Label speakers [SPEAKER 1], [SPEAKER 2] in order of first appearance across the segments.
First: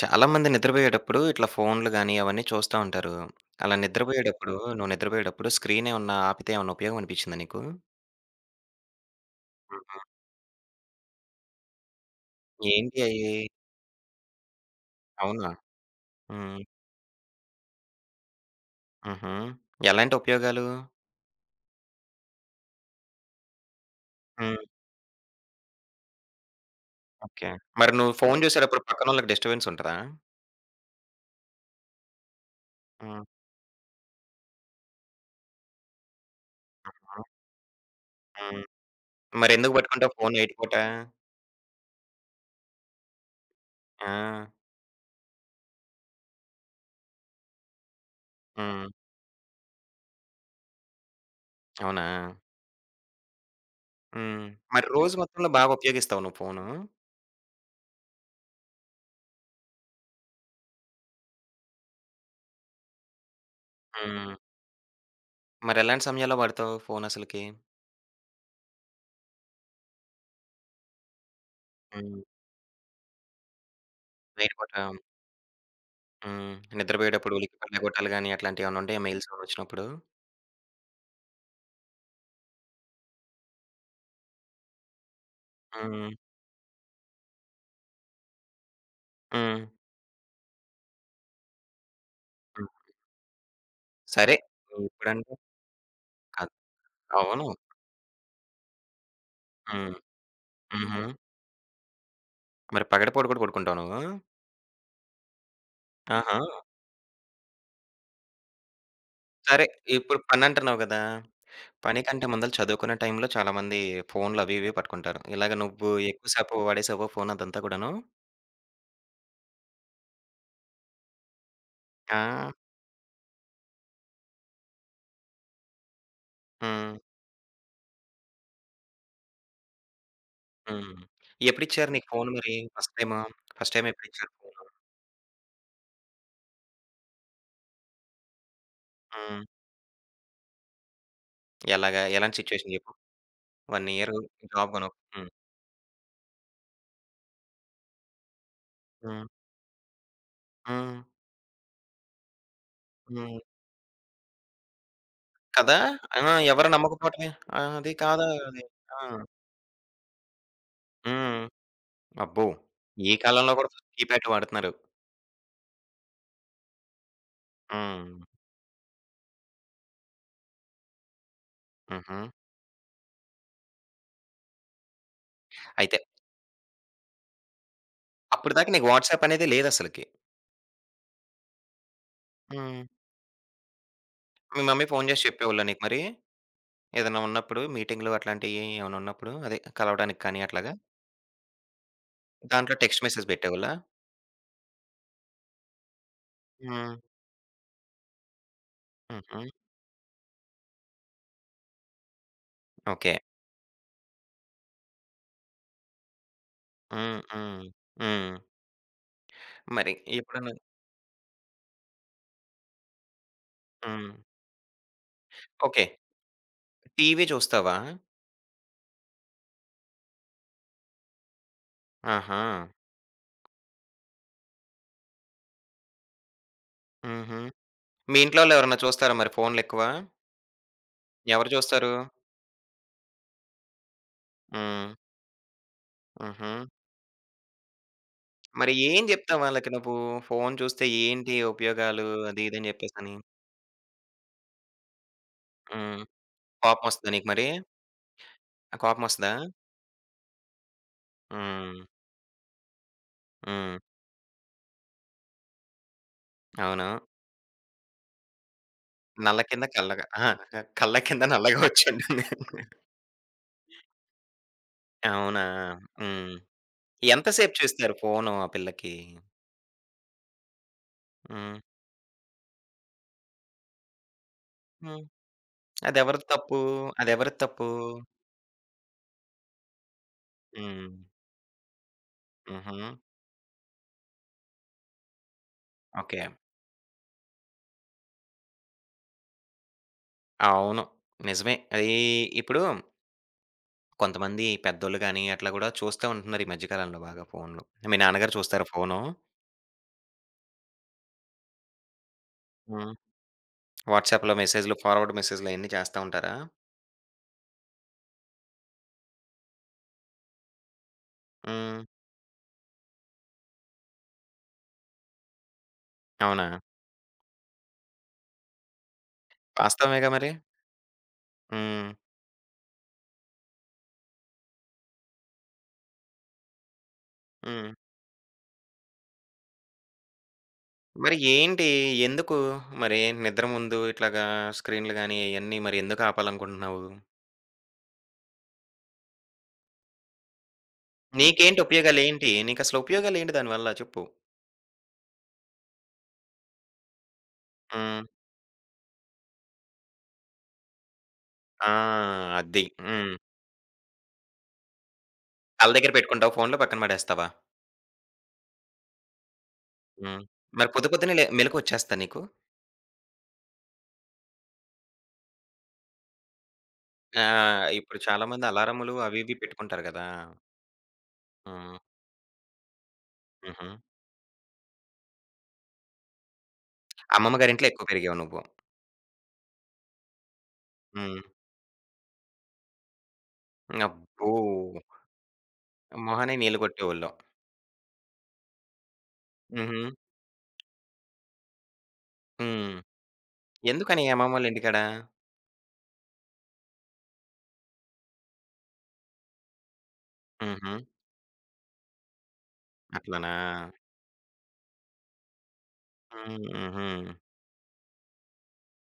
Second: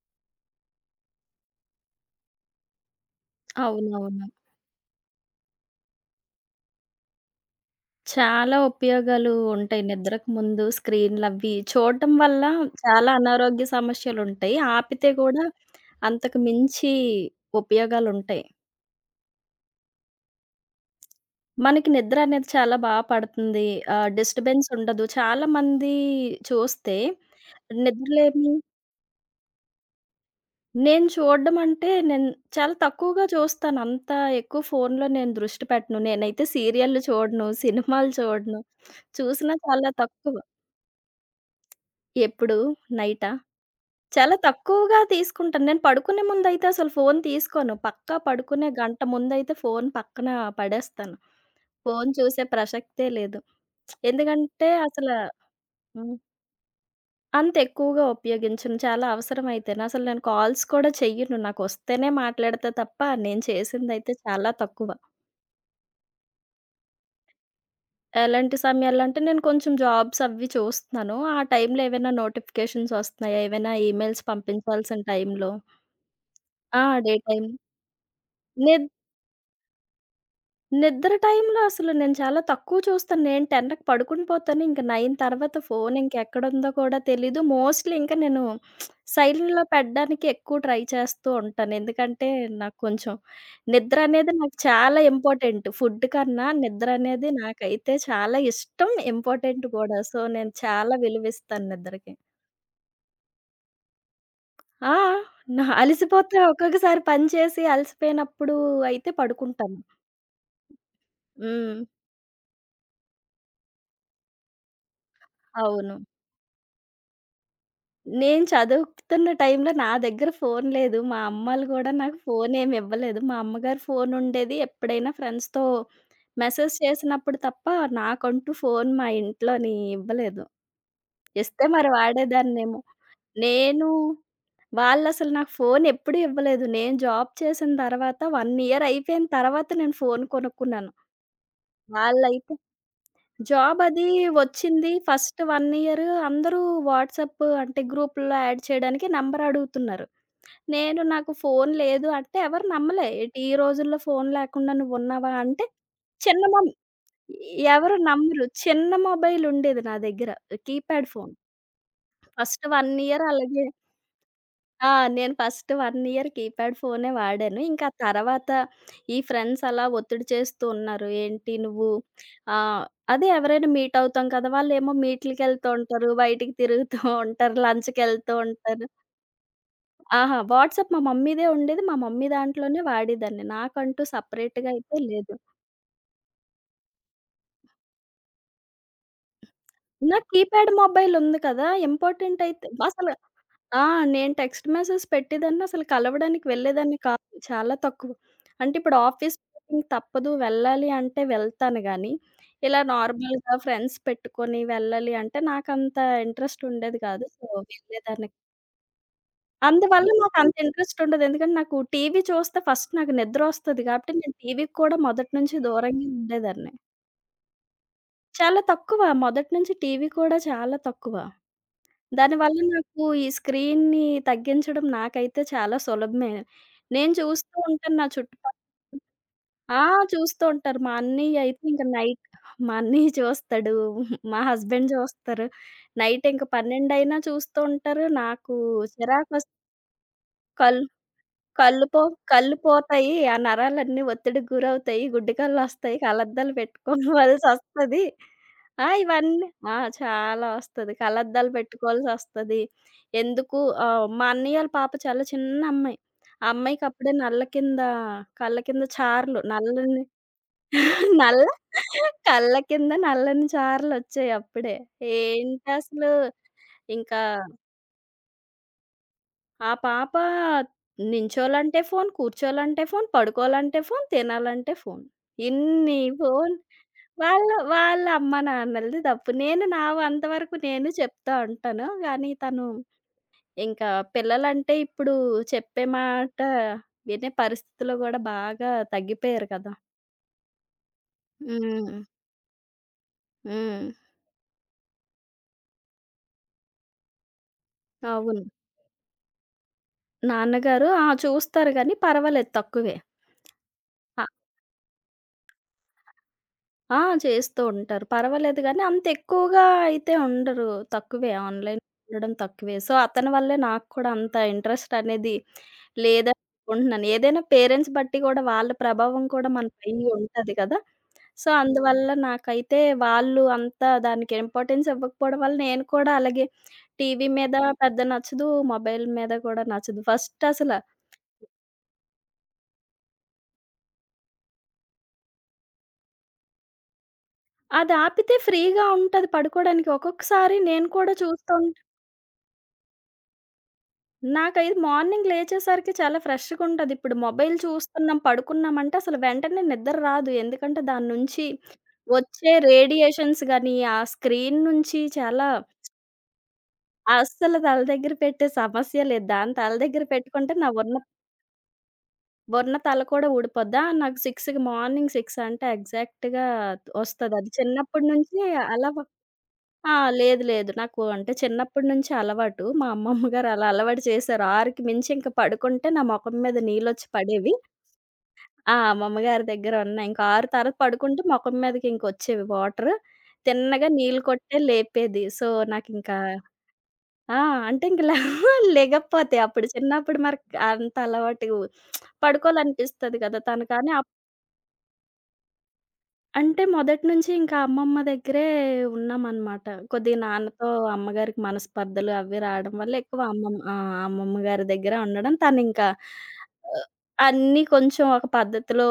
[SPEAKER 1] చాలామంది నిద్రపోయేటప్పుడు ఇట్లా ఫోన్లు గానీ, అవన్నీ చూస్తా ఉంటారు. అలా
[SPEAKER 2] అవునవును.
[SPEAKER 1] నిద్రపోయేటప్పుడు నువ్వు నిద్రపోయేటప్పుడు స్క్రీన్ ఏమన్నా ఆపితే ఏమన్నా ఉపయోగం అనిపిచ్చిందా నీకు?
[SPEAKER 2] చాలా ఉపయోగాలు ఉంటాయి.
[SPEAKER 1] హ్మ్.
[SPEAKER 2] నిద్రకు ముందు స్క్రీన్‌లవి చూడటం వల్ల
[SPEAKER 1] ఏంటి
[SPEAKER 2] చాలా
[SPEAKER 1] అయి?
[SPEAKER 2] అనారోగ్య సమస్యలుంటాయి. ఆపితే కూడా
[SPEAKER 1] అవునా?
[SPEAKER 2] అంతకు
[SPEAKER 1] హ్మ్.
[SPEAKER 2] మించి ఉపయోగాలుంటాయి.
[SPEAKER 1] హుహు. ఎలాంటి ఉపయోగాలు?
[SPEAKER 2] మనకి నిద్ర అనేది చాలా బా పడుతుంది.
[SPEAKER 1] హ్మ్.
[SPEAKER 2] డిస్టర్బెన్స్ ఉండదు. చాలామంది చూస్తే
[SPEAKER 1] ఓకే. మరి నువ్వు ఫోన్
[SPEAKER 2] నిద్రలేమి.
[SPEAKER 1] చూసేటప్పుడు పక్కనోళ్ళకి డిస్టర్బెన్స్ ఉంటదా?
[SPEAKER 2] నేను చూడడం అంటే, నేను చాలా తక్కువగా
[SPEAKER 1] హ్మ్.
[SPEAKER 2] చూస్తాను. అంత ఎక్కువ ఫోన్‌లో నేను దృష్టి పెట్టను. నేనైతే సీరియల్లు చూడను, సినిమాలు చూడను.
[SPEAKER 1] హ్మ్.
[SPEAKER 2] చూసినా
[SPEAKER 1] మరెందుకు
[SPEAKER 2] చాలా
[SPEAKER 1] పట్టుకుంటావు
[SPEAKER 2] తక్కువ.
[SPEAKER 1] ఫోన్ నైట్ పూట?
[SPEAKER 2] ఎప్పుడు? నైటా?
[SPEAKER 1] ఆ!
[SPEAKER 2] చాలా తక్కువగా తీసుకుంటాను. నేను పడుకునే ముందైతే అసలు ఫోను తీసుకోను. పక్కా పడుకునే
[SPEAKER 1] హ్మ్.
[SPEAKER 2] గంట ముందైతే ఫోను పక్కన పడేస్తాను.
[SPEAKER 1] అవునా?
[SPEAKER 2] ఫోను చూసే ప్రసక్తే లేదు.
[SPEAKER 1] హ్మ్.
[SPEAKER 2] ఎందుకంటే
[SPEAKER 1] మరి
[SPEAKER 2] అసల.
[SPEAKER 1] రోజు మొత్తంలో బాగా
[SPEAKER 2] హ్మ్.
[SPEAKER 1] ఉపయోగిస్తావా నువ్వు ఫోను?
[SPEAKER 2] అంత ఎక్కువగా ఉపయోగించను. చాలా అవసరమైతేనే. అసలు నేను కాల్స్ కూడా చెయ్యను. నాకొస్తేనే మాట్లాడతా తప్ప నేను చేసిందైతే
[SPEAKER 1] హ్మ్.
[SPEAKER 2] చాలా తక్కువ.
[SPEAKER 1] మరెలాంటి సమయాల్లో వాడతావు ఫోనసలకి?
[SPEAKER 2] ఎలాంటి సమయాల్లో అంటే, నేను కొంచెం జాబ్స్ అవి చూస్తున్నాను. ఆ టైంలో ఏవైనా
[SPEAKER 1] హ్మ్.
[SPEAKER 2] నోటిఫికేషన్స్ వస్తున్నాయా? ఏవైనా ఈమెయిల్స్
[SPEAKER 1] నైట్ పూట.
[SPEAKER 2] పంపించాల్సిన టైంలో.
[SPEAKER 1] హ్మ్.
[SPEAKER 2] ఆ! అదే
[SPEAKER 1] నిద్రపోయేటప్పుడు
[SPEAKER 2] టైం.
[SPEAKER 1] ఉలిక్కి పడలగొట్టాలు గాని అట్లాంటియేమన్నా
[SPEAKER 2] నిద్ర
[SPEAKER 1] ఉంటాయా మెయిల్ సౌండ్ వచ్చినప్పుడు?
[SPEAKER 2] నిద్ర టైంలో అసలు నేను చాలా తక్కువ చూస్తాను. నేను 10కి పడుకుని పోతాను. ఇంక 9 తర్వాత ఫోన్
[SPEAKER 1] హ్మ్.
[SPEAKER 2] ఇంకెక్కడుందో కూడా తెలీదు. మోస్ట్‌లీ ఇంక నేను
[SPEAKER 1] హ్మ్.
[SPEAKER 2] సైలెంట్‌లో పెట్టడానికి ఎక్కువ ట్రై చేస్తూ ఉంటాను. ఎందుకంటే
[SPEAKER 1] హ్మ్.
[SPEAKER 2] నాకు కొంచెం నిద్ర అనేది
[SPEAKER 1] సరే.
[SPEAKER 2] నాకు చాలా
[SPEAKER 1] ఇప్పుడంటే
[SPEAKER 2] ఇంపార్టెంట్. ఫుడ్ కన్నా
[SPEAKER 1] కాదు.
[SPEAKER 2] నిద్ర అనేది
[SPEAKER 1] అవును.
[SPEAKER 2] నాకైతే చాలా ఇష్టం, ఇంపార్టెంట్
[SPEAKER 1] హ్మ్.
[SPEAKER 2] కూడా. సో, నేను చాలా
[SPEAKER 1] హుహు.
[SPEAKER 2] విలువిస్తాను నిద్రకి.
[SPEAKER 1] మరి పగటిపూట కూడా పడుకుంటావా నువ్వు?
[SPEAKER 2] ఆ! నా అలసిపోతే,
[SPEAKER 1] ఆహా!
[SPEAKER 2] ఒక్కొక్కసారి పని చేసి అలసిపోయినప్పుడు అయితే
[SPEAKER 1] సరే.
[SPEAKER 2] పడుకుంటాను.
[SPEAKER 1] ఇప్పుడు పనంటున్నావు గదా!
[SPEAKER 2] హ్మ్.
[SPEAKER 1] పని కంటే ముందల చదువుకునే టైంలో చాలామంది ఫోన్‌లు అవి ఇవి పట్టుకుంటారు. ఇలాగ నువ్వు
[SPEAKER 2] అవును.
[SPEAKER 1] ఎక్కువ సేపు వాడేసావా ఫోన్ అదంతా కూడాను?
[SPEAKER 2] నేను చదువుతున్న టైంలో నా దగ్గర ఫోను లేదు. మా అమ్మలు గూడా నాకు
[SPEAKER 1] ఆ!
[SPEAKER 2] ఫోనేమి ఇవ్వలేదు. మా అమ్మగారి ఫోనుండేది. ఎప్పుడైనా ఫ్రెండ్స్‌తో మెసేజ్
[SPEAKER 1] హ్మ్.
[SPEAKER 2] చేసినప్పుడు తప్ప నాకంటూ ఫోను మా ఇంట్లోని ఇవ్వలేదు.
[SPEAKER 1] హ్మ్.
[SPEAKER 2] ఇస్తే మరి
[SPEAKER 1] ఎప్పుడిచ్చారు నీకు ఫోన్ మరి
[SPEAKER 2] వాడేదాన్నేమో.
[SPEAKER 1] First time? ఫస్ట్
[SPEAKER 2] నేను
[SPEAKER 1] టైమ్ ఎప్పుడిచ్చారు ఫోను?
[SPEAKER 2] వాళ్ళసలు నాకు ఫోనెప్పుడూ ఇవ్వలేదు. నేను జాబ్ చేసిన తర్వాత 1 ఇయర్ అయిపోయిన
[SPEAKER 1] హ్మ్.
[SPEAKER 2] తర్వాత నేను ఫోను కొనుక్కున్నాను.
[SPEAKER 1] ఎలాగా? ఎలాంటి
[SPEAKER 2] వాళ్ళైతే
[SPEAKER 1] సిట్యుయేషన్ చెప్పు? 1
[SPEAKER 2] జాబ్ అది
[SPEAKER 1] ఇయర్ జాబ్ కొను
[SPEAKER 2] వచ్చింది.
[SPEAKER 1] హ్మ్.
[SPEAKER 2] ఫస్ట్ 1 ఇయర్ అందరూ వాట్సాప్ అంటే గ్రూప్‌లో యాడ్ చేయడానికి
[SPEAKER 1] హ్మ్.
[SPEAKER 2] నంబర్ అడుగుతున్నారు.
[SPEAKER 1] హ్మ్.
[SPEAKER 2] నేను నాకు ఫోన్ లేదు అంటే ఎవరు నమ్మలే. "ఏటి
[SPEAKER 1] హ్మ్.
[SPEAKER 2] ఈ రోజుల్లో ఫోన్ లేకుండా నువ్వున్నావా?" అంటే
[SPEAKER 1] కదా! ఆ!
[SPEAKER 2] చిన్న
[SPEAKER 1] ఎవరు
[SPEAKER 2] మొబ్
[SPEAKER 1] నమ్మకపోవటమే. ఆ! అది
[SPEAKER 2] ఎవరు
[SPEAKER 1] కాదా
[SPEAKER 2] నమ్మరు.
[SPEAKER 1] అది.
[SPEAKER 2] చిన్న
[SPEAKER 1] ఆ!
[SPEAKER 2] మొబైల్ ఉండేది నా దగ్గర. Keypad phone.
[SPEAKER 1] హ్మ్. అబ్బో!
[SPEAKER 2] ఫస్ట్ 1
[SPEAKER 1] ఈ
[SPEAKER 2] ఇయర్
[SPEAKER 1] కాలంలో
[SPEAKER 2] అలాగే.
[SPEAKER 1] కూడా కీప్యాడ్ వాడుతున్నారు.
[SPEAKER 2] ఆ! నేను ఫస్ట్ 1 ఇయర్ కీప్యాడ్ ఫోనే వాడాను. ఇంకా
[SPEAKER 1] హ్మ్.
[SPEAKER 2] తర్వాత ఈ ఫ్రెండ్స్ అలా ఒత్తిడి చేస్తూ ఉన్నారు. "ఏంటి నువ్వు"
[SPEAKER 1] హుహు.
[SPEAKER 2] ఆహ్, అదే ఎవరైనా మీట్ అవుతాం కదా! వాళ్ళేమో మీట్‌లకెళ్తూ
[SPEAKER 1] అయితే
[SPEAKER 2] ఉంటారు, బయటికి తిరుగుతూ ఉంటారు, లంచ్‌కెళ్తూ
[SPEAKER 1] అప్పటిదాకా
[SPEAKER 2] ఉంటారు.
[SPEAKER 1] నీకు వాట్సాప్ అనేది లేదసలకి.
[SPEAKER 2] ఆహా! వాట్సాప్ మా మమ్మీదే ఉండేది. మా మమ్మీ దాంట్లోనే
[SPEAKER 1] హ్మ్.
[SPEAKER 2] వాడేదాన్ని. నాకంటూ
[SPEAKER 1] మీ
[SPEAKER 2] సెపరేట్‌గా
[SPEAKER 1] మమ్మీ
[SPEAKER 2] అయితే
[SPEAKER 1] ఫోను చేసి
[SPEAKER 2] లేదు.
[SPEAKER 1] చెప్పేవాళ్ళా నీకు మరి? ఏదన్నా ఉన్నప్పుడు మీటింగ్‌లు అట్లాంటియి ఏమైనా ఉన్నప్పుడు అదే కలవడానికి
[SPEAKER 2] నాకు
[SPEAKER 1] కానీ
[SPEAKER 2] కీప్యాడ్
[SPEAKER 1] అట్లాగా?
[SPEAKER 2] మొబైల్ ఉంది కదా! ఇంపార్టెంట్ అయితే
[SPEAKER 1] దాంట్లో టెక్స్ట్
[SPEAKER 2] అసలు.
[SPEAKER 1] మెసేజ్ పెట్టేవాళ్ళా?
[SPEAKER 2] ఆ! నేను టెక్స్ట్ మెసేజ్ పెట్టేదాన్ని. అసలు కలవడానికి
[SPEAKER 1] హ్మ్.
[SPEAKER 2] వెళ్ళేదాన్ని కాదు. చాలా తక్కువ. అంటే ఇప్పుడు ఆఫీస్
[SPEAKER 1] హుహు.
[SPEAKER 2] మీటింగ్ తప్పదు వెళ్ళాలి అంటే వెళ్తాను గానీ, ఇలా
[SPEAKER 1] ఓకే.
[SPEAKER 2] నార్మల్‌గా ఫ్రెండ్స్ పెట్టుకొని వెళ్ళాలి అంటే నాకంత ఇంట్రెస్ట్ ఉండేది
[SPEAKER 1] హ్మ్.
[SPEAKER 2] కాదు. సో,
[SPEAKER 1] హ్మ్.
[SPEAKER 2] వెళ్ళేదాన్ని.
[SPEAKER 1] హ్మ్. మరి
[SPEAKER 2] అందువల్ల నాకంత
[SPEAKER 1] ఎప్పుడన్నా
[SPEAKER 2] ఇంట్రెస్ట్ ఉండదు. ఎందుకంటే నాకు టీవీ చూస్తే ఫస్ట్ నాకు నిద్రొస్తది
[SPEAKER 1] హ్మ్.
[SPEAKER 2] కాబట్టి, నేను టీవీకి కూడా మొదటి నుంచి
[SPEAKER 1] ఓకే.
[SPEAKER 2] దూరంగా ఉండేదాన్ని.
[SPEAKER 1] టీవీ చూస్తావా?
[SPEAKER 2] చాలా తక్కువ మొదటి నుంచి టీవీ కూడా చాలా తక్కువ.
[SPEAKER 1] ఆహా!
[SPEAKER 2] దానివల్ల నాకు ఈ స్క్రీన్‌ని తగ్గించడం నాకైతే చాలా సులభమే. నేను
[SPEAKER 1] హుహు.
[SPEAKER 2] చూస్తూ ఉంటాను నా
[SPEAKER 1] మీ ఇంట్లో వాళ్ళు
[SPEAKER 2] చుట్టుపక్క.
[SPEAKER 1] ఎవరన్నా చూస్తారా మరి
[SPEAKER 2] ఆ!
[SPEAKER 1] ఫోన్‌లెక్కువ?
[SPEAKER 2] చూస్తూ ఉంటారు. మా అన్నయ్య
[SPEAKER 1] ఎవరు
[SPEAKER 2] అయితే ఇంక
[SPEAKER 1] చూస్తారు?
[SPEAKER 2] నైట్. మా అన్నయ్య చూస్తాడు. మా హస్బెండ్
[SPEAKER 1] హ్మ్.
[SPEAKER 2] చూస్తారు. నైట్ ఇంక
[SPEAKER 1] హుహు.
[SPEAKER 2] 12 అయినా చూస్తూ ఉంటారు. నాకు
[SPEAKER 1] మరి ఏం జెప్తావు
[SPEAKER 2] చిరాకొస్
[SPEAKER 1] వాళ్ళకి నువ్వు? ఫోను
[SPEAKER 2] కల్
[SPEAKER 1] చూస్తే ఏంటి
[SPEAKER 2] కళ్ళు పో
[SPEAKER 1] ఉపయోగాలు అది
[SPEAKER 2] కళ్ళు
[SPEAKER 1] ఇది అని
[SPEAKER 2] పోతాయి.
[SPEAKER 1] జెప్పేసని?
[SPEAKER 2] ఆ నరాలన్నీ ఒత్తిడికి గురవుతాయి. గుడ్డి కళ్ళొస్తాయి.
[SPEAKER 1] హ్మ్.
[SPEAKER 2] కళ్ళద్దాలు
[SPEAKER 1] కోపమొస్తదా నీకు మరి?
[SPEAKER 2] పెట్టుకోవాల్సొస్తది.
[SPEAKER 1] ఆ!
[SPEAKER 2] ఆ!
[SPEAKER 1] కోపమొస్తదా?
[SPEAKER 2] ఇవన్నీ. ఆ! చాలా ఒస్తది. కళ్ళద్దాలు
[SPEAKER 1] హ్మ్.
[SPEAKER 2] పెట్టుకోవాల్సొస్తది. ఎందుకు.
[SPEAKER 1] హ్మ్.
[SPEAKER 2] మా అన్నయ్యోళ్ళ పాప చాలా చిన్న అమ్మాయి. ఆ
[SPEAKER 1] అవును.
[SPEAKER 2] అమ్మాయికప్పుడే నల్ల కింద కళ్ళ కింద చారలు
[SPEAKER 1] నల్ల కింద
[SPEAKER 2] నల్లని.
[SPEAKER 1] కల్లగా అహా! కళ్ళ కింద
[SPEAKER 2] నల్ల.
[SPEAKER 1] నల్లగా వచ్చుంటుంది.
[SPEAKER 2] కళ్ళ కింద నల్లని చారలొచ్చాయి అప్పుడే.
[SPEAKER 1] అవునా?
[SPEAKER 2] ఏంటసలు
[SPEAKER 1] హ్మ్.
[SPEAKER 2] ఇంకా.
[SPEAKER 1] ఎంత సేపు చూస్తారు ఫోను ఆ పిల్లకి?
[SPEAKER 2] ఆ పాప
[SPEAKER 1] హ్మ్.
[SPEAKER 2] నించోలంటే ఫోను, కూర్చోలంటే ఫోను, పడుకోలంటే ఫోను, తినాలంటే
[SPEAKER 1] హ్మ్.
[SPEAKER 2] ఫోను. ఇన్ని
[SPEAKER 1] అదెవరిది
[SPEAKER 2] ఫోను.
[SPEAKER 1] తప్పు? అదెవరిది
[SPEAKER 2] వాళ్ళ
[SPEAKER 1] తప్పు?
[SPEAKER 2] వాళ్ళ అమ్మ నాన్నలది తప్పు. నేను నా వంత వరకు నేను
[SPEAKER 1] హ్మ్.
[SPEAKER 2] చెప్తా ఉంటాను. కానీ తను
[SPEAKER 1] హుహు.
[SPEAKER 2] ఇంకా పిల్లలంటే ఇప్పుడు చెప్పే
[SPEAKER 1] ఓకే.
[SPEAKER 2] మాట వినే పరిస్థితిలో గూడా బాగా తగ్గిపోయారు కదా!
[SPEAKER 1] అవును. నిజమే.
[SPEAKER 2] హ్మ్.
[SPEAKER 1] అది ఇప్పుడు
[SPEAKER 2] హ్మ్.
[SPEAKER 1] కొంతమంది పెద్దోళ్ళు గాని, అట్లా గూడా చూస్తా ఉంటున్నారు ఈ మధ్య కాలంలో బాగా ఫోన్లు. మీ నాన్నగారు
[SPEAKER 2] అవును.
[SPEAKER 1] చూస్తారా ఫోను?
[SPEAKER 2] నాన్నగారు, ఆ, చూస్తారు గానీ పర్వాలేదు
[SPEAKER 1] హ్మ్.
[SPEAKER 2] తక్కువే.
[SPEAKER 1] వాట్సాప్‌లో మెసేజ్‌లు, ఫార్వర్డ్ మెసేజ్‌లు అయన్నీ చేస్తా ఉంటారా?
[SPEAKER 2] ఆ! చేస్తూ ఉంటారు. పర్వాలేదు గానీ, అంత ఎక్కువగా అయితే ఉండరు. తక్కువే ఆన్‌లైన్
[SPEAKER 1] హ్మ్.
[SPEAKER 2] ఉండడం తక్కువే. సో, అతని వల్లే నాకు కూడా అంత ఇంట్రెస్ట్ అనేది లేదని
[SPEAKER 1] అవునా?
[SPEAKER 2] అనుకుంటున్నాను. ఏదైనా పేరెంట్స్ బట్టి గూడా వాళ్ళ ప్రభావం కూడా మన పైన
[SPEAKER 1] వాస్తవమేగా మరి.
[SPEAKER 2] ఉంటది కదా! సో,
[SPEAKER 1] హ్మ్.
[SPEAKER 2] అందువల్ల నాకైతే వాళ్ళు అంత దానికి ఇంపార్టెన్స్ ఇవ్వకపోవడం వల్ల నేను కూడా అలాగే టీవీ మీద
[SPEAKER 1] హ్మ్.
[SPEAKER 2] పెద్ద నచ్చదు. మొబైల్ మీద కూడా నచ్చదు. ఫస్ట్ అసల
[SPEAKER 1] మరి ఏంటి? ఎందుకు మరి నిద్ర ముందు ఇట్లాగా స్క్రీన్‌లు గాని, అయన్నీ మరి ఎందుకు ఆపాలనుకుంటున్నావు?
[SPEAKER 2] అది ఆపితే ఫ్రీగా ఉంటది పడుకోవడానికి. ఒక్కొక్కసారి నేను కూడా చూస్తూ.
[SPEAKER 1] నీకేంటి ఉపయోగాలేంటి? నీకసలు ఉపయోగాలేంటి దానివల్ల చెప్పు?
[SPEAKER 2] నాకైతే మార్నింగ్ లేచేసరికి చాలా ఫ్రెష్‌గుంటది. ఇప్పుడు మొబైల్
[SPEAKER 1] హ్మ్.
[SPEAKER 2] చూస్తున్నాం, పడుకున్నామంటే అసలు వెంటనే నిద్ర రాదు. ఎందుకంటే దాని నుంచి
[SPEAKER 1] ఆ!
[SPEAKER 2] వచ్చే
[SPEAKER 1] అది. హ్మ్.
[SPEAKER 2] రేడియేషన్స్ గాని, ఆ స్క్రీన్ నుంచి చాలా.
[SPEAKER 1] తల దగ్గర పెట్టుకుంటావా ఫోన్లు పక్కన పడేస్తావా?
[SPEAKER 2] అస్సలు తల దగ్గర పెట్టే సమస్య లేదు. దాన్ని తల దగ్గర
[SPEAKER 1] హ్మ్.
[SPEAKER 2] పెట్టుకుంటే
[SPEAKER 1] మరి
[SPEAKER 2] నా
[SPEAKER 1] పొద్దు
[SPEAKER 2] ఉన్న
[SPEAKER 1] పొద్దున్నే లే మెలుకువొచ్చేస్తదా నీకు?
[SPEAKER 2] ఉన్న తల కూడా ఊడిపోద్ది. ఆ! నాకు 6కి, మార్నింగ్ 6 అంటే ఎగ్జాక్ట్‌గా వస్తది. అది
[SPEAKER 1] ఆహ్, ఇప్పుడు
[SPEAKER 2] చిన్నప్పటి నుంచి
[SPEAKER 1] చాలామంది
[SPEAKER 2] అలా.
[SPEAKER 1] అలారములు అవి ఇవి పెట్టుకుంటారు
[SPEAKER 2] ఆ!
[SPEAKER 1] గదా!
[SPEAKER 2] లేదు. లేదు. నాకు అంటే
[SPEAKER 1] హ్మ్.
[SPEAKER 2] చిన్నప్పటి నుంచి అలవాటు. మా అమ్మమ్మ గారు అలా
[SPEAKER 1] హుహు.
[SPEAKER 2] అలవాటు చేశారు. 6కి మించి ఇంక పడుకుంటే నా మొఖం మీద నీళ్ళొచ్చి
[SPEAKER 1] అమ్మమ్మ
[SPEAKER 2] పడేవి.
[SPEAKER 1] గారింట్లో ఎక్కువ పెరిగావు నువ్వు.
[SPEAKER 2] ఆ! మా అమ్మగారి దగ్గర ఉన్నాయి. ఇంక 6 తర్వాత
[SPEAKER 1] హ్మ్.
[SPEAKER 2] పడుకుంటే మొఖం మీదకి ఇంకొచ్చేవి వాటర్. తిన్నగా నీళ్ళు
[SPEAKER 1] అబ్బో!
[SPEAKER 2] కొట్టే లేపేది. సో, నాకింకా.
[SPEAKER 1] మొహానికి నీళ్లు కొట్టేవోళ్ళు.
[SPEAKER 2] ఆ! అంటే ఇంక లే లెగకపోతే అప్పుడు
[SPEAKER 1] హుహు.
[SPEAKER 2] చిన్నప్పుడు మరి అంత అలవాటు
[SPEAKER 1] హ్మ్.
[SPEAKER 2] పడుకోవాలనిపిస్తది కదా! తను కానీ
[SPEAKER 1] ఎందుకని అమ్మమ్మ వాళ్ళ ఇంటికాడ?
[SPEAKER 2] అంటే మొదటి నుంచి ఇంకా అమ్మమ్మ దగ్గరే ఉన్నామనమాట. కొద్దిగా నాన్నతో
[SPEAKER 1] హుహు.
[SPEAKER 2] అమ్మగారికి మనస్పర్ధలు అవి రావడం వల్ల ఎక్కువ
[SPEAKER 1] అట్లనా?
[SPEAKER 2] అమ్మమ్మ ఆ! అమ్మమ్మ గారి దగ్గరే ఉండడం. తనింకా ఆహ్,
[SPEAKER 1] హుహు.
[SPEAKER 2] అన్నీ కొంచెం ఒక పద్ధతిలో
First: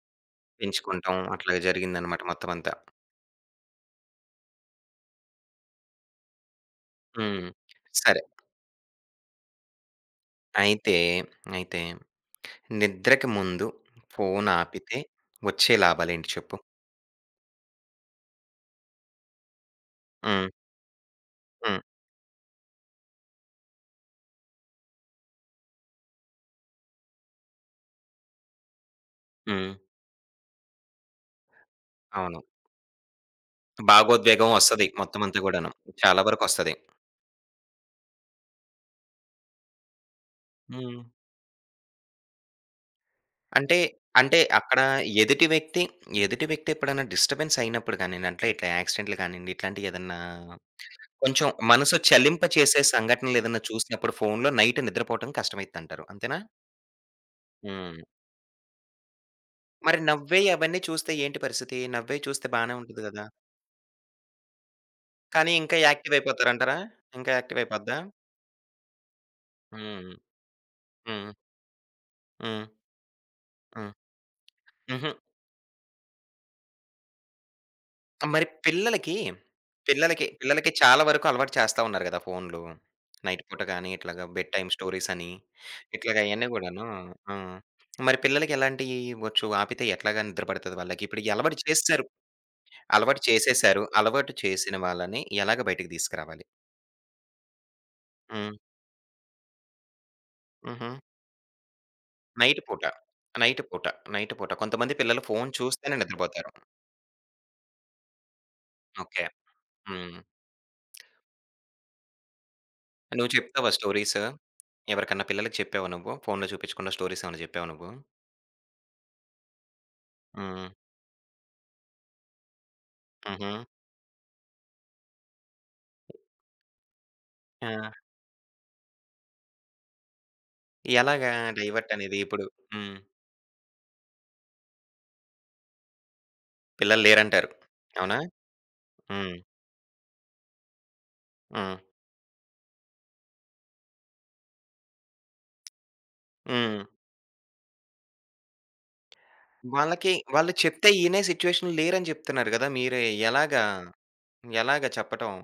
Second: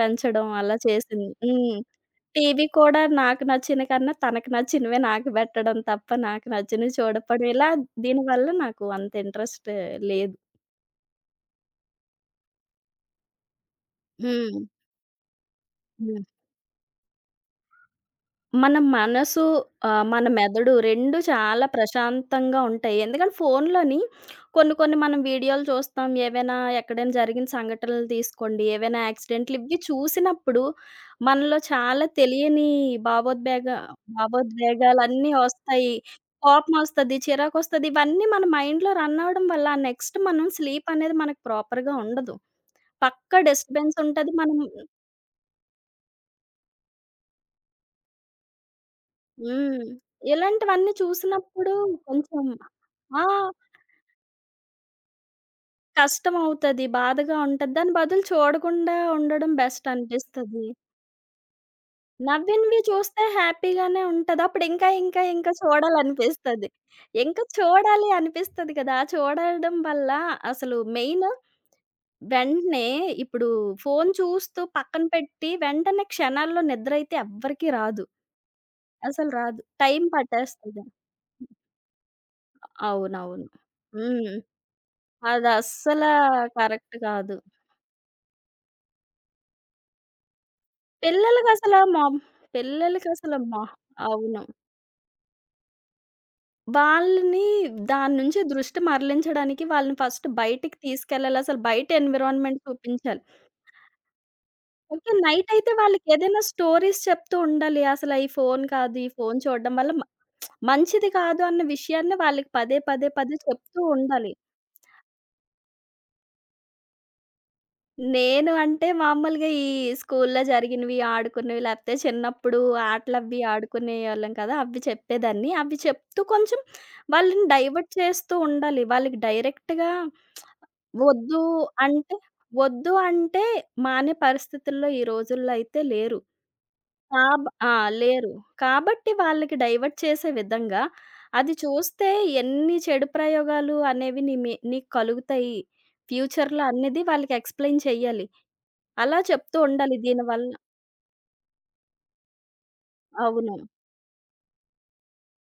[SPEAKER 2] పెంచడం అలా
[SPEAKER 1] పెంచుకుంటాం.
[SPEAKER 2] చేసింది.
[SPEAKER 1] అట్లాగే
[SPEAKER 2] హ్మ్.
[SPEAKER 1] జరిగిందనమాట మొత్తం
[SPEAKER 2] టీవీ
[SPEAKER 1] అంతా.
[SPEAKER 2] కూడా నాకు నచ్చిన కన్నా తనకి నచ్చినవే నాకు పెట్టడం తప్ప నాకు నచ్చినవి చూడకపోవడం.
[SPEAKER 1] హ్మ్.
[SPEAKER 2] ఇలా
[SPEAKER 1] సరే.
[SPEAKER 2] దీనివల్ల నాకు అంత ఇంట్రెస్ట్ లేదు.
[SPEAKER 1] అయితే, అయితే, నిద్రకి ముందు ఫోను
[SPEAKER 2] హ్మ్.
[SPEAKER 1] ఆపితే వచ్చే
[SPEAKER 2] హ్మ్.
[SPEAKER 1] లాభాలేంటి చెప్పు?
[SPEAKER 2] మన మనసు, మన
[SPEAKER 1] హ్మ్.
[SPEAKER 2] మెదడు 2 చాలా
[SPEAKER 1] హ్మ్.
[SPEAKER 2] ప్రశాంతంగా ఉంటాయి. ఎందుకంటే ఫోనులోని కొన్ని కొన్ని మనం వీడియోలు చూస్తాం. ఏవైనా ఎక్కడైనా జరిగిన సంఘటనలు తీసుకోండి, ఏవైనా యాక్సిడెంట్లు
[SPEAKER 1] హ్మ్.
[SPEAKER 2] ఇవి చూసినప్పుడు మనలో చాలా
[SPEAKER 1] అవును.
[SPEAKER 2] తెలియని భావోద్వేగ
[SPEAKER 1] భాగోద్వేగం వస్తది. మొత్తం
[SPEAKER 2] భావోద్వేగాలన్నీ
[SPEAKER 1] అంతా గూడాను.
[SPEAKER 2] వస్తాయి.
[SPEAKER 1] చాలా వరకొస్తది.
[SPEAKER 2] కోపమొస్తది, చిరాకొస్తది. ఇవన్నీ మన మైండ్‌లో రన్ అవ్వడం వల్ల నెక్స్ట్ మనం స్లీప్
[SPEAKER 1] హ్మ్.
[SPEAKER 2] అనేది మనకు ప్రాపర్‌గా ఉండదు. పక్కా
[SPEAKER 1] అంటే,
[SPEAKER 2] డిస్టర్బెన్స్ ఉంటది.
[SPEAKER 1] అంటే,
[SPEAKER 2] మనం.
[SPEAKER 1] అక్కడ ఎదుటి వ్యక్తి, ఎదుటి వ్యక్తి ఎప్పుడైనా డిస్టర్బెన్స్ అయినప్పుడు గానియండి, అట్లా ఇట్లా యాక్సిడెంట్‌లు కానియండి,
[SPEAKER 2] హ్మ్.
[SPEAKER 1] ఇట్లాంటియి ఏదన్నా
[SPEAKER 2] ఇలాంటివన్నీ
[SPEAKER 1] కొంచెం
[SPEAKER 2] చూసినప్పుడు
[SPEAKER 1] మనసు
[SPEAKER 2] కొంచెం.
[SPEAKER 1] చలింపచేసే
[SPEAKER 2] ఆ!
[SPEAKER 1] సంఘటనలేదన్నా చూసినప్పుడు ఫోనులో నైట్ నిద్రపోవటం కష్టమైద్దంటారు. అంతేనా?
[SPEAKER 2] కష్టమవుతది. బాధగా ఉంటది. దాని
[SPEAKER 1] హ్మ్.
[SPEAKER 2] బదులు చూడకుండా ఉండడం బెస్ట్
[SPEAKER 1] మరి నవ్వే
[SPEAKER 2] అనిపిస్తది.
[SPEAKER 1] అవన్నీ చూస్తే ఏంటి పరిస్థితి? నవ్వే చూస్తే బానే
[SPEAKER 2] నవ్వినవి
[SPEAKER 1] ఉంటది
[SPEAKER 2] చూస్తే
[SPEAKER 1] గదా!
[SPEAKER 2] హ్యాపీగానే ఉంటది. అప్పుడు ఇంకా, ఇంకా, ఇంకా
[SPEAKER 1] కానీ ఇంకా యాక్టివ్
[SPEAKER 2] చూడాలనిపిస్తది.
[SPEAKER 1] అయిపోతారంటారా? ఇంకా
[SPEAKER 2] ఇంకా
[SPEAKER 1] యాక్టివ్ అయిపోద్దా?
[SPEAKER 2] చూడాలి అనిపిస్తది కదా! చూడడం వల్ల
[SPEAKER 1] హ్మ్.
[SPEAKER 2] అసలు మెయిన్
[SPEAKER 1] హ్మ్. హ్మ్.
[SPEAKER 2] వెంటనే ఇప్పుడు
[SPEAKER 1] హ్మ్.
[SPEAKER 2] ఫోను చూస్తూ పక్కన
[SPEAKER 1] హుహు.
[SPEAKER 2] పెట్టి వెంటనే క్షణాల్లో నిద్రైతే ఎవ్వరికీ రాదు.
[SPEAKER 1] మరి పిల్లలకి,
[SPEAKER 2] అసలు రాదు. టైం
[SPEAKER 1] పిల్లలకి, పిల్లలకి
[SPEAKER 2] పట్టేస్తది.
[SPEAKER 1] చాలా వరకు అలవాటు చేస్తా ఉన్నారు గదా! ఫోన్లు. నైట్
[SPEAKER 2] అవునవును.
[SPEAKER 1] పూట గాని, ఇట్లాగా
[SPEAKER 2] హ్మ్.
[SPEAKER 1] బెడ్ టైమ్ స్టోరీస్ అని,
[SPEAKER 2] అదస్సలా
[SPEAKER 1] ఇట్లాగ అయన్నీ గూడాను.
[SPEAKER 2] కరెక్ట్
[SPEAKER 1] ఆ!
[SPEAKER 2] కాదు.
[SPEAKER 1] మరి పిల్లలకి ఎలాంటియి ఇవ్వచ్చు? ఆపితే ఎట్లాగా నిద్ర పడతది వాళ్ళకి? ఇప్పుడు ఈ అలవాటు
[SPEAKER 2] పిల్లలకసల
[SPEAKER 1] చేసేసారు.
[SPEAKER 2] మామ్
[SPEAKER 1] అలవాటు
[SPEAKER 2] పిల్లలకసల మా
[SPEAKER 1] చేసేసారు. అలవాటు
[SPEAKER 2] అవును.
[SPEAKER 1] చేసిన వాళ్ళని ఎలాగ బయటికి తీసుకురావాలి?
[SPEAKER 2] వాళ్ళని దాని నుంచి
[SPEAKER 1] హ్మ్.
[SPEAKER 2] దృష్టి మరలించడానికి వాళ్ళని ఫస్ట్ బయటికి
[SPEAKER 1] హుహు.
[SPEAKER 2] తీసుకెళ్ళాలి. అసలు బయట
[SPEAKER 1] నైట్
[SPEAKER 2] ఎన్విరాన్మెంట్
[SPEAKER 1] పూట.
[SPEAKER 2] చూపించాలి.
[SPEAKER 1] నైట్ పూట. నైట్ పూట. కొంతమంది
[SPEAKER 2] ఓకే.
[SPEAKER 1] పిల్లలు ఫోను
[SPEAKER 2] నైటయితే
[SPEAKER 1] చూస్తేనే
[SPEAKER 2] వాళ్ళకేదైనా
[SPEAKER 1] నిద్రపోతారు.
[SPEAKER 2] స్టోరీస్ చెప్తూ ఉండాలి. అసల ఈ ఫోను కాదు, ఈ
[SPEAKER 1] ఓకే.
[SPEAKER 2] ఫోను చూడడం వల్ల
[SPEAKER 1] హ్మ్.
[SPEAKER 2] మంచిది కాదు అన్న విషయాన్ని వాళ్ళకి పదే పదే
[SPEAKER 1] నువ్వు
[SPEAKER 2] పదే
[SPEAKER 1] చెప్తావా
[SPEAKER 2] చెప్తూ
[SPEAKER 1] స్టోరీస్?
[SPEAKER 2] ఉండాలి.
[SPEAKER 1] ఎవరికన్నా పిల్లలకి చెప్పావా నువ్వు? ఫోన్‌లో చూపించకుండా స్టోరీస్ ఏమన్నా చెప్పావా నువ్వు?
[SPEAKER 2] నేను అంటే మామూలుగా ఈ స్కూల్‌లో
[SPEAKER 1] హ్మ్.
[SPEAKER 2] జరిగినవి, ఆడుకున్నవి లేకపోతే చిన్నప్పుడు ఆటలవి
[SPEAKER 1] హుహు.
[SPEAKER 2] ఆడుకునేవాళ్ళం కదా! అవి చెప్పేదాన్ని. అవి చెప్తూ కొంచెం వాళ్ళని డైవర్ట్
[SPEAKER 1] ఆ!
[SPEAKER 2] చేస్తూ ఉండాలి. వాళ్ళకి డైరెక్ట్‌గా
[SPEAKER 1] ఎలాగా
[SPEAKER 2] వద్దు
[SPEAKER 1] డైవర్ట్
[SPEAKER 2] అంటే,
[SPEAKER 1] అనేది ఇప్పుడు?
[SPEAKER 2] వద్దు
[SPEAKER 1] హ్మ్.
[SPEAKER 2] అంటే మానే పరిస్థితుల్లో ఈ రోజుల్లో అయితే లేరు.
[SPEAKER 1] పిల్లలు లేరంటారు.
[SPEAKER 2] ఆ!
[SPEAKER 1] అవునా?
[SPEAKER 2] లేరు. కాబట్టి
[SPEAKER 1] హ్మ్.
[SPEAKER 2] వాళ్ళకి డైవర్ట్ చేసే విధంగా అది
[SPEAKER 1] హ్మ్.
[SPEAKER 2] చూస్తే ఎన్ని చెడు ప్రయోగాలు అనేవి నీ మీ నీకు కలుగుతాయి ఫ్యూచర్‌లో
[SPEAKER 1] హ్మ్.
[SPEAKER 2] అనేది వాళ్ళకి ఎక్స్‌ప్లెయిన్ చెయ్యాలి. అలా చెప్తూ ఉండాలి
[SPEAKER 1] వాళ్ళకి
[SPEAKER 2] దీనివల్ల.
[SPEAKER 1] వాళ్ళు చెప్తే ఇనే సిట్యుయేషన్‌లో లేరని చెప్తున్నారు గదా! మీరే
[SPEAKER 2] అవును.
[SPEAKER 1] ఎలాగా? ఎలాగా చెప్పటం?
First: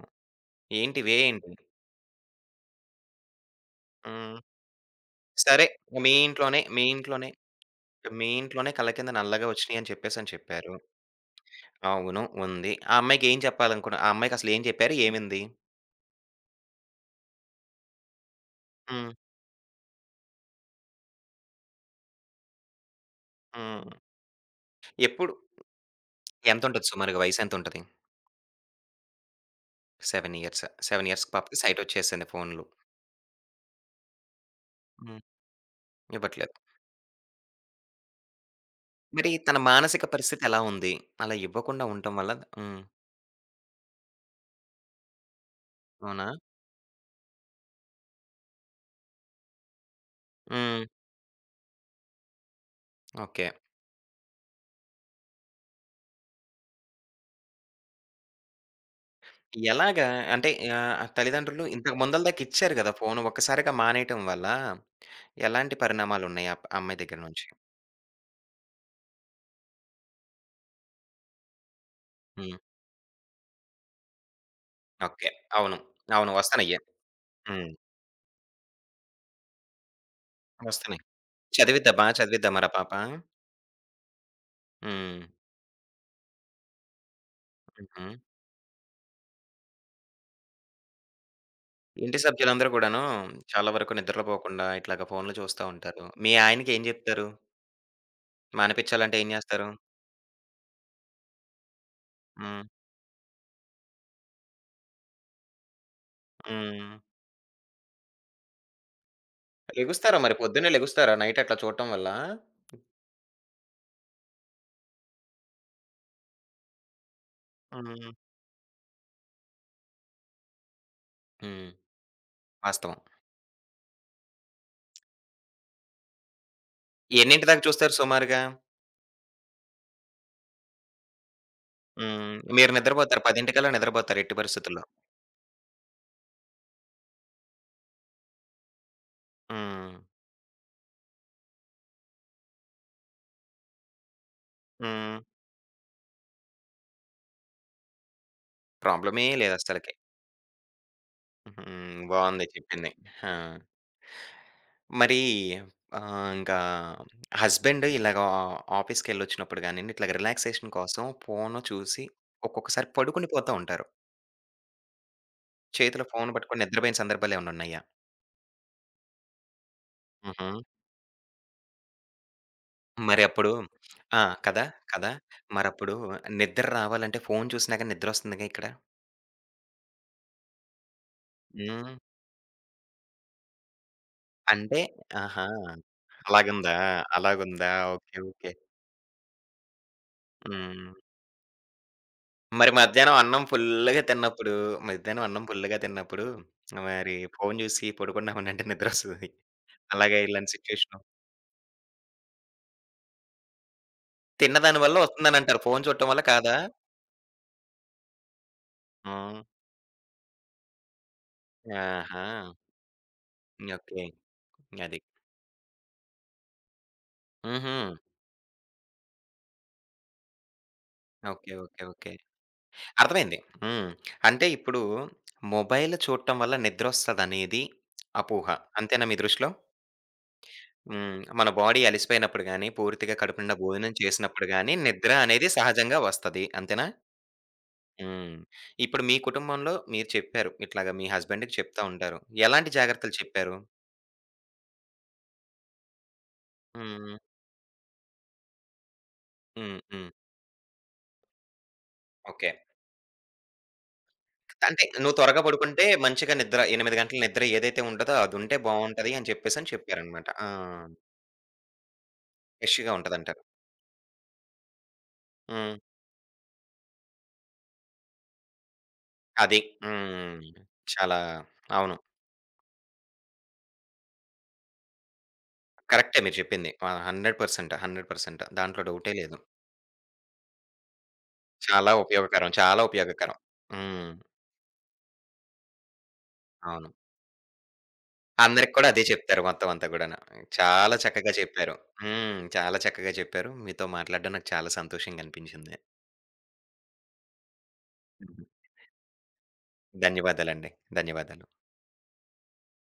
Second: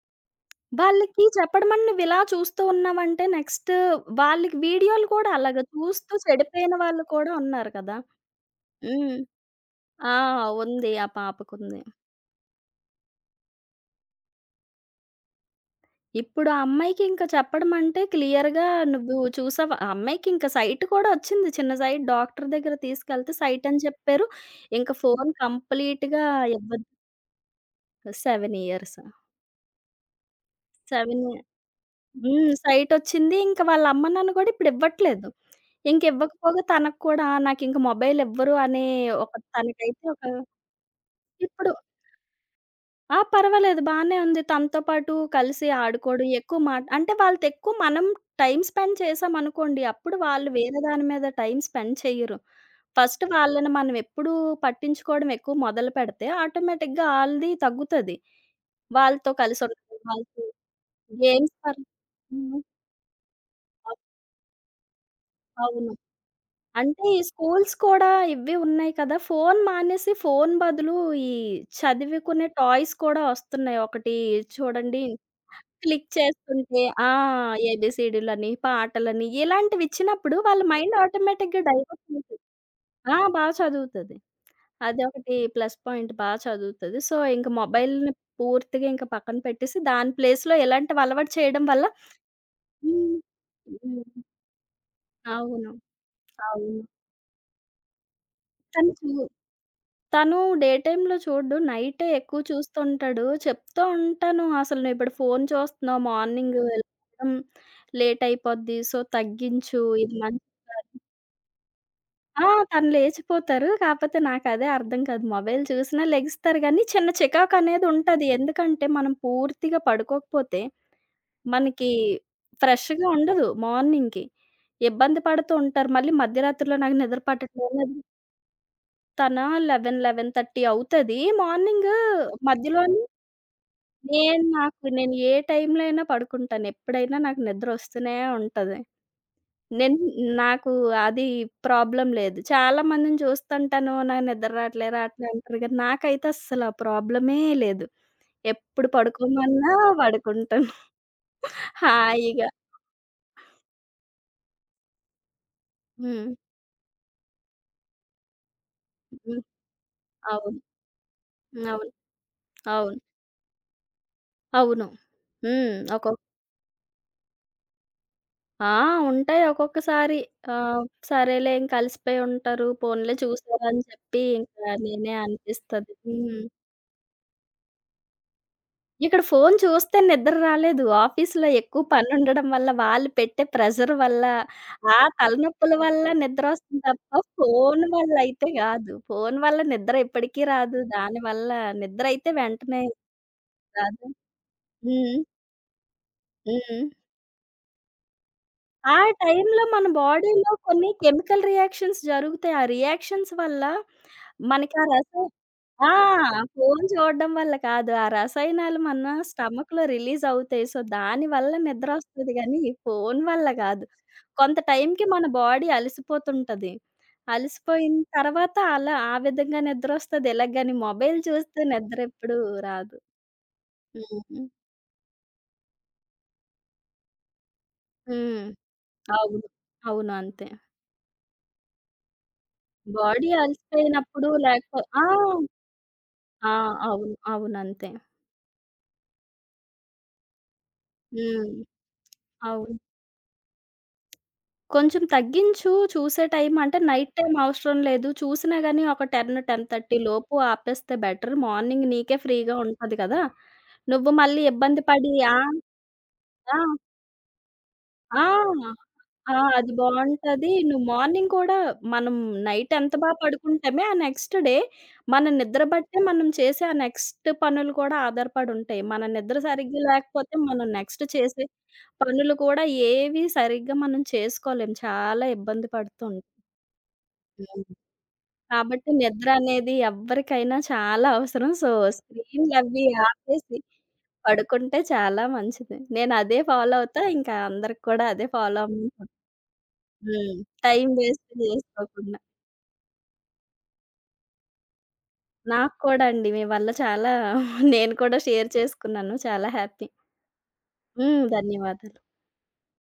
[SPEAKER 2] వాళ్ళకి
[SPEAKER 1] ఏంటి?
[SPEAKER 2] చెప్పడం అని నువ్విలా చూస్తూ ఉన్నావంటే నెక్స్ట్
[SPEAKER 1] హ్మ్.
[SPEAKER 2] వాళ్ళకి వీడియోలు కూడా అలాగా
[SPEAKER 1] సరే.
[SPEAKER 2] చూస్తూ
[SPEAKER 1] మీ ఇంట్లోనే,
[SPEAKER 2] చెడిపోయిన
[SPEAKER 1] మీ
[SPEAKER 2] వాళ్ళు
[SPEAKER 1] ఇంట్లోనే,
[SPEAKER 2] కూడా ఉన్నారు కదా!
[SPEAKER 1] మీ ఇంట్లోనే కళ్ళ కింద
[SPEAKER 2] హ్మ్.
[SPEAKER 1] నల్లగా వచ్చినియి అని
[SPEAKER 2] ఆ!
[SPEAKER 1] చెప్పేసని చెప్పారు.
[SPEAKER 2] ఉంది. ఆ పాపకుంది.
[SPEAKER 1] అవును. ఉంది. ఆ అమ్మాయికి ఏం చెప్పాలనుకున్నా? ఆ అమ్మాయికి అసలు ఏం చెప్పారు? ఏమింది?
[SPEAKER 2] ఇప్పుడు ఆ అమ్మాయికి ఇంక చెప్పడం అంటే క్లియర్‌గా,
[SPEAKER 1] హ్మ్.
[SPEAKER 2] నువ్వు చూసావా ఆ అమ్మాయికి ఇంక సైట్ కూడా వచ్చింది. చిన్న సైట్, డాక్టర్ దగ్గర తీసుకెళ్తే సైట్ అని
[SPEAKER 1] హ్మ్.
[SPEAKER 2] చెప్పారు. ఇంక ఫోను
[SPEAKER 1] ఎప్పుడు?
[SPEAKER 2] కంప్లీట్‌గా ఇవ్వద్దు.
[SPEAKER 1] ఎంతుంటది సుమారుగా వయసెంతుంటది?
[SPEAKER 2] 7 ఇయర్స్.
[SPEAKER 1] 7 ఇయర్స్. 7
[SPEAKER 2] 7
[SPEAKER 1] ఇయర్స్
[SPEAKER 2] ఇయ
[SPEAKER 1] పాపకి సైటొచ్చేసింది
[SPEAKER 2] హ్మ్.
[SPEAKER 1] ఫోన్‌లు.
[SPEAKER 2] సైట్ వచ్చింది. ఇంక వాళ్ళ అమ్మ, నాన్న కూడా ఇప్పుడు
[SPEAKER 1] హ్మ్.
[SPEAKER 2] ఇవ్వట్లేదు.
[SPEAKER 1] ఇవ్వట్లేదు.
[SPEAKER 2] ఇంకివ్వకపోగా తనకు కూడా నాకింక మొబైలివ్వరు అనే
[SPEAKER 1] మరి
[SPEAKER 2] ఒక
[SPEAKER 1] తన
[SPEAKER 2] తనకైతే
[SPEAKER 1] మానసిక
[SPEAKER 2] ఒక
[SPEAKER 1] పరిస్థితి ఎలా ఉంది? అలా
[SPEAKER 2] ఇప్పుడు.
[SPEAKER 1] ఇవ్వకుండా ఉండటం వల్ల హ్మ్.
[SPEAKER 2] ఆ! పర్వాలేదు బానే ఉంది. తనతో పాటు కలిసి ఆడుకోవడం,
[SPEAKER 1] అవునా?
[SPEAKER 2] ఎక్కువ మాట అంటే వాళ్ళతెక్కువ మనం టైమ్ స్పెండ్ చేశామనుకోండి, అప్పుడు వాళ్ళు వేరే
[SPEAKER 1] హ్మ్.
[SPEAKER 2] దాని మీద టైమ్ స్పెండ్ చెయ్యరు. First
[SPEAKER 1] okay.
[SPEAKER 2] వాళ్ళని మనం ఎప్పుడూ పట్టించుకోవడం ఎక్కువ మొదలుపెడితే ఆటోమేటిక్‌గా ఆళ్ళది తగ్గుతది. వాళ్ళతో కలిసుండడం,
[SPEAKER 1] ఎలాగా
[SPEAKER 2] వాళ్ళతో
[SPEAKER 1] అంటే ఆహ్,
[SPEAKER 2] గేమ్స్
[SPEAKER 1] తల్లిదండ్రులు
[SPEAKER 2] పర్
[SPEAKER 1] ఇంతకు ముందల దాకా
[SPEAKER 2] హ్మ్.
[SPEAKER 1] ఇచ్చారు గదా! ఫోను. ఒక్కసారిగా
[SPEAKER 2] అవ్
[SPEAKER 1] మానేయటం వల్ల ఎలాంటి
[SPEAKER 2] అవును.
[SPEAKER 1] పరిణామాలున్నాయి ఆ ఆ అమ్మాయి
[SPEAKER 2] అంటే ఈ
[SPEAKER 1] దగ్గర నుంచి?
[SPEAKER 2] స్కూల్స్ కూడా ఇవి ఉన్నాయి కదా! ఫోను మానేసి ఫోను బదులు ఈ చదువుకునే
[SPEAKER 1] హ్మ్.
[SPEAKER 2] టాయ్స్ కూడా వస్తున్నాయి. ఒకటి చూడండి,
[SPEAKER 1] ఓకే. అవును.
[SPEAKER 2] క్లిక్
[SPEAKER 1] అవును. వస్తన్నయ్యి.
[SPEAKER 2] చేస్తుంటే. ఆ!
[SPEAKER 1] హ్మ్.
[SPEAKER 2] ఏబీసీడీలని, పాటలని ఇలాంటివి ఇచ్చినప్పుడు వాళ్ళ మైండ్
[SPEAKER 1] వస్తున్నాయి.
[SPEAKER 2] ఆటోమేటిక్‌గా
[SPEAKER 1] చదివిద్దా
[SPEAKER 2] డైవర్ట్
[SPEAKER 1] బా
[SPEAKER 2] అవుతది.
[SPEAKER 1] చదివిద్దా మరి ఆ పాప?
[SPEAKER 2] ఆ! బా చదువుతది.
[SPEAKER 1] హ్మ్.
[SPEAKER 2] అదొకటి ప్లస్ పాయింట్, బా చదువుతది. సో, ఇంక
[SPEAKER 1] హుహు.
[SPEAKER 2] మొబైల్‌ని పూర్తిగా ఇంక పక్కన పెట్టేసి దాని ప్లేస్‌లో ఇలాంటివి అలవాటు చేయడం వల్ల.
[SPEAKER 1] ఇంటి సభ్యులందరూ కూడాను
[SPEAKER 2] హ్మ్.
[SPEAKER 1] చాలా వరకు
[SPEAKER 2] హ్మ్.
[SPEAKER 1] నిద్రలో పోకుండా ఇట్లాగా ఫోన్‌లు చూస్తా
[SPEAKER 2] అవును.
[SPEAKER 1] ఉంటారు. మీ ఆయనకి
[SPEAKER 2] అవును.
[SPEAKER 1] ఏం జెప్తారు?
[SPEAKER 2] కానీ చూ
[SPEAKER 1] మానిపించాలంటే ఏం జేస్తారు?
[SPEAKER 2] తను డే టైమ్‌లో చూడడు. నైటే ఎక్కువ
[SPEAKER 1] హ్మ్.
[SPEAKER 2] చూస్తుంటాడు. చెప్తూ ఉంటాను. అసలు నువ్విప్పుడు ఫోను చూస్తున్నావు. మార్నింగ్
[SPEAKER 1] హ్మ్.
[SPEAKER 2] లెగడం లేట్ అయిపోద్ది. సో, తగ్గించు. ఇది
[SPEAKER 1] లెగుస్తారా మరి
[SPEAKER 2] మంచిది
[SPEAKER 1] పొద్దున్నే
[SPEAKER 2] కాదు.
[SPEAKER 1] లెగుస్తారా నైట్ అట్లా చూడటం వల్ల?
[SPEAKER 2] ఆ! తను లేచిపోతారు. కాపోతే నాకదే అర్థం కాదు. మొబైల్ చూసినా లెగిస్తారు గానీ, చిన్న
[SPEAKER 1] హ్మ్.
[SPEAKER 2] చికాకనేదుంటది. ఎందుకంటే, మనం పూర్తిగా పడుకోకపోతే
[SPEAKER 1] హ్మ్.
[SPEAKER 2] మనకి
[SPEAKER 1] వాస్తవం.
[SPEAKER 2] ఫ్రెష్‌గా ఉండదు మార్నింగ్‌కి. ఇబ్బంది పడుతూ ఉంటారు. మళ్ళీ మధ్యరాత్రిలో నాకు నిద్ర
[SPEAKER 1] ఎన్నింటి దాకా
[SPEAKER 2] పట్టట్లేదు
[SPEAKER 1] చూస్తారు సుమారుగా?
[SPEAKER 2] తన 11, 11:30 అవుతది. మార్నింగ్
[SPEAKER 1] హ్మ్. మీరు
[SPEAKER 2] మధ్యలోనే
[SPEAKER 1] నిద్రపోతారు. 10:00 నిద్రపోతారు ఎట్టి పరిస్థితుల్లో.
[SPEAKER 2] నేను ఏ టైంలో అయినా పడుకుంటాను. ఎప్పుడైనా నాకు నిద్రొస్తూనే ఉంటది. నేను
[SPEAKER 1] హ్మ్.
[SPEAKER 2] నాకు అది ప్రాబ్లమ్ లేదు. చాలా మందిని చూస్తుంటాను. నాకు నిద్ర రాట్లే,
[SPEAKER 1] హ్మ్.
[SPEAKER 2] రాట్లే అంటారు గానీ, నాకైతే అస్సలు ఆ ప్రాబ్లమే లేదు. ఎప్పుడు
[SPEAKER 1] ప్రాబ్లమే
[SPEAKER 2] పడుకోమన్నా
[SPEAKER 1] లేదస్సలకి.
[SPEAKER 2] పడుకుంటాను
[SPEAKER 1] హ్మ్. బావుంది
[SPEAKER 2] హాయిగా.
[SPEAKER 1] చెప్పింది. ఆ! మరీ
[SPEAKER 2] హ్మ్.
[SPEAKER 1] ఆహ్, ఇంకా హస్బెండ్ ఇలాగ
[SPEAKER 2] హ్మ్.
[SPEAKER 1] ఆఫీస్‌కెళ్ళొచ్చినప్పుడు గానియండి, ఇట్లాగ
[SPEAKER 2] అవును.
[SPEAKER 1] రిలాక్సేషన్ కోసం ఫోను
[SPEAKER 2] అవును.
[SPEAKER 1] చూసి ఒక్కొక్కసారి
[SPEAKER 2] అవును.
[SPEAKER 1] పడుకొని పోతా ఉంటారు.
[SPEAKER 2] అవును. హ్మ్.
[SPEAKER 1] చేతిలో ఫోను పట్టుకొని నిద్రపోయిన సందర్భాలేమన్నా ఉన్నాయా?
[SPEAKER 2] ఆ! ఉంటాయి ఒక్కొక్కసారి.
[SPEAKER 1] హుహు.
[SPEAKER 2] ఆహ్, సరేలే ఇంక అలిసిపోయి ఉంటారు. పోనీలే
[SPEAKER 1] మరి అప్పుడు
[SPEAKER 2] చూసారు అని
[SPEAKER 1] ఆ!
[SPEAKER 2] చెప్పి ఇంకా
[SPEAKER 1] కదా! కదా!
[SPEAKER 2] నేనే అనిపిస్తది.
[SPEAKER 1] మరప్పుడు
[SPEAKER 2] హ్మ్.
[SPEAKER 1] నిద్ర రావాలంటే ఫోను చూసినా గాని నిద్రొస్తుందిగా ఇక్కడ.
[SPEAKER 2] ఇక్కడ ఫోను చూస్తే నిద్ర రాలేదు. ఆఫీస్‌లో ఎక్కువ
[SPEAKER 1] హ్మ్.
[SPEAKER 2] పనుండడం వల్ల, వాళ్ళు పెట్టే ప్రెషర్ వల్ల,
[SPEAKER 1] అంటే
[SPEAKER 2] ఆ
[SPEAKER 1] ఆహా!
[SPEAKER 2] తలనొప్పుల వల్ల
[SPEAKER 1] అలాగుందా?
[SPEAKER 2] నిద్రొస్తుంది తప్ప
[SPEAKER 1] అలాగుందా?
[SPEAKER 2] ఫోను వల్ల
[SPEAKER 1] ఓకే.
[SPEAKER 2] అయితే
[SPEAKER 1] ఓకే.
[SPEAKER 2] గాదు. ఫోను వల్ల నిద్ర ఎప్పటికీ రాదు.
[SPEAKER 1] హ్మ్.
[SPEAKER 2] దానివల్ల నిద్రయితే
[SPEAKER 1] మరి
[SPEAKER 2] వెంటనే రాదు. హ్మ్.
[SPEAKER 1] మధ్యాహ్నం అన్నం ఫుల్‌గా తిన్నప్పుడు
[SPEAKER 2] హ్మ్.
[SPEAKER 1] మరి ఫోను చూసి పడుకున్నామనంటే
[SPEAKER 2] ఆ
[SPEAKER 1] నిద్రొస్తది.
[SPEAKER 2] టైంలో మన
[SPEAKER 1] అలాగే
[SPEAKER 2] బాడీలో
[SPEAKER 1] ఇలాంటి
[SPEAKER 2] కొన్ని
[SPEAKER 1] సిట్యుయేషను.
[SPEAKER 2] కెమికల్ రియాక్షన్స్ జరుగుతాయి. ఆ రియాక్షన్స్ వల్ల
[SPEAKER 1] తిన్న
[SPEAKER 2] మనకి
[SPEAKER 1] దాని
[SPEAKER 2] ఆ
[SPEAKER 1] వల్ల
[SPEAKER 2] రసాయ.
[SPEAKER 1] వస్తుందనంటారు. ఫోను
[SPEAKER 2] ఆ!
[SPEAKER 1] చూడటం వల్ల కాదా?
[SPEAKER 2] ఫోను చూడడం వల్ల కాదు. ఆ రసాయనాలు మన
[SPEAKER 1] హ్మ్.
[SPEAKER 2] స్టమక్‌లో రిలీజ్ అవుతాయి. సో, దానివల్ల
[SPEAKER 1] ఆహా!
[SPEAKER 2] నిద్రొస్తది గానీ, ఫోను వల్ల కాదు.
[SPEAKER 1] ఓకే.
[SPEAKER 2] కొంత
[SPEAKER 1] అది.
[SPEAKER 2] టైంకి మన బాడీ అలసిపోతుంటది.
[SPEAKER 1] హుహు.
[SPEAKER 2] అలసిపోయిన తర్వాత అలా ఆ విధంగా నిద్రొస్తది. ఇలాగ గాని మొబైల్
[SPEAKER 1] ఓకే.
[SPEAKER 2] చూస్తే
[SPEAKER 1] ఓకే. ఓకే.
[SPEAKER 2] నిద్రెప్పుడూ రాదు.
[SPEAKER 1] అర్థమైంది. హ్మ్. అంటే
[SPEAKER 2] హ్మ్.
[SPEAKER 1] ఇప్పుడు మొబైల్ చూడటం వల్ల నిద్రొస్తదనేది
[SPEAKER 2] హ్మ్.
[SPEAKER 1] అపోహ. అంతేనా మీ
[SPEAKER 2] అవును.
[SPEAKER 1] దృష్టిలో?
[SPEAKER 2] అవును. అంతే.
[SPEAKER 1] హ్మ్. మన బాడీ అలిసిపోయినప్పుడు గాని, పూర్తిగా
[SPEAKER 2] బాడీ
[SPEAKER 1] కడుపు నిండా భోజనం
[SPEAKER 2] అలసిపోయినప్పుడు
[SPEAKER 1] చేసినప్పుడు గాని
[SPEAKER 2] లేకపో. ఆ!
[SPEAKER 1] నిద్ర అనేది సహజంగా వస్తది.
[SPEAKER 2] ఆ!
[SPEAKER 1] అంతేనా?
[SPEAKER 2] అవును. అవును. అంతే.
[SPEAKER 1] హ్మ్. ఇప్పుడు మీ కుటుంబంలో మీరు చెప్పారు. ఇట్లాగ మీ
[SPEAKER 2] హ్మ్.
[SPEAKER 1] హస్బెండ్‌కి చెప్తా ఉంటారు. ఎలాంటి
[SPEAKER 2] అవును.
[SPEAKER 1] జాగ్రత్తలు చెప్పారు?
[SPEAKER 2] కొంచెం తగ్గించు చూసే టైం అంటే నైట్
[SPEAKER 1] హ్మ్.
[SPEAKER 2] టైమ్ అవసరం లేదు. చూసినా గాని ఒక 10,
[SPEAKER 1] హ్మ్.
[SPEAKER 2] 10:30
[SPEAKER 1] హ్మ్.
[SPEAKER 2] లోపు ఆపేస్తే బెటర్. మార్నింగ్ నీకే
[SPEAKER 1] ఓకే.
[SPEAKER 2] ఫ్రీగా ఉంటది కదా! నువ్వు మళ్ళీ ఇబ్బంది
[SPEAKER 1] అంటే
[SPEAKER 2] పడి.
[SPEAKER 1] నువ్వు
[SPEAKER 2] ఆ!
[SPEAKER 1] త్వరగా పడుకుంటే మంచిగా నిద్ర
[SPEAKER 2] ఆ!
[SPEAKER 1] 8 గంటల నిద్ర ఏదైతే ఉంటదో
[SPEAKER 2] ఆ!
[SPEAKER 1] అదుంటే బావుంటది అని
[SPEAKER 2] ఆ!
[SPEAKER 1] చెప్పేసని
[SPEAKER 2] అది
[SPEAKER 1] చెప్పారనమాట. ఆ!
[SPEAKER 2] బావుంటది. నువ్వు మార్నింగ్ కూడా మనం నైట్
[SPEAKER 1] ఫ్రెష్‌గా
[SPEAKER 2] ఎంత బా
[SPEAKER 1] ఉంటదంటారు.
[SPEAKER 2] పడుకుంటామే, ఆ నెక్స్ట్ డే మన నిద్ర
[SPEAKER 1] హ్మ్.
[SPEAKER 2] బట్టే మనం చేసే ఆ నెక్స్ట్ పనులు కూడా ఆధారపడుంటాయి. మన నిద్ర
[SPEAKER 1] అది.
[SPEAKER 2] సరిగ్గా లేకపోతే
[SPEAKER 1] హ్మ్.
[SPEAKER 2] మనం నెక్స్ట్
[SPEAKER 1] చాలా
[SPEAKER 2] చేసే
[SPEAKER 1] అవును.
[SPEAKER 2] పనులు కూడా ఏవి సరిగ్గా మనం చేసుకోలేం. చాలా ఇబ్బంది పడుతూ
[SPEAKER 1] కరెక్టే
[SPEAKER 2] ఉంటాం.
[SPEAKER 1] మీరు చెప్పింది. ఆ!
[SPEAKER 2] హ్మ్.
[SPEAKER 1] 100% దాంట్లో
[SPEAKER 2] కాబట్టి
[SPEAKER 1] డౌటే
[SPEAKER 2] నిద్ర
[SPEAKER 1] లేదు.
[SPEAKER 2] అనేది ఎవ్వరికైనా చాలా అవసరం. సో,
[SPEAKER 1] చాలా ఉపయోగకరం. చాలా
[SPEAKER 2] స్క్రీన్‌లవి
[SPEAKER 1] ఉపయోగకరం.
[SPEAKER 2] ఆపేసి
[SPEAKER 1] హ్మ్.
[SPEAKER 2] పడుకుంటే చాలా మంచిది. నేనదే ఫాలో
[SPEAKER 1] అవును.
[SPEAKER 2] అవుతా. ఇంకా అందరికి కూడా అదే ఫాలో
[SPEAKER 1] అందరికి కూడా
[SPEAKER 2] అవ్వమని
[SPEAKER 1] అదే
[SPEAKER 2] చెప్తా.
[SPEAKER 1] చెప్తారు మొత్తం అంతా గూడాను.
[SPEAKER 2] హ్మ్. టైమ్
[SPEAKER 1] చాలా
[SPEAKER 2] వేస్ట్
[SPEAKER 1] చక్కగా చెప్పారు.
[SPEAKER 2] జేసుకోకుండా.
[SPEAKER 1] హ్మ్. చాలా చక్కగా చెప్పారు. మీతో మాట్లాడడం నాకు చాలా సంతోషంగా
[SPEAKER 2] నాకు
[SPEAKER 1] అనిపించింది.
[SPEAKER 2] కూడా అండి. మీ వల్ల చాలా నేను కూడా
[SPEAKER 1] హుహు.
[SPEAKER 2] షేర్ చేసుకున్నాను. చాలా హ్యాపీ.
[SPEAKER 1] ధన్యవాదాలండి.
[SPEAKER 2] హ్మ్.
[SPEAKER 1] ధన్యవాదాలు.
[SPEAKER 2] ధన్యవాదాలు.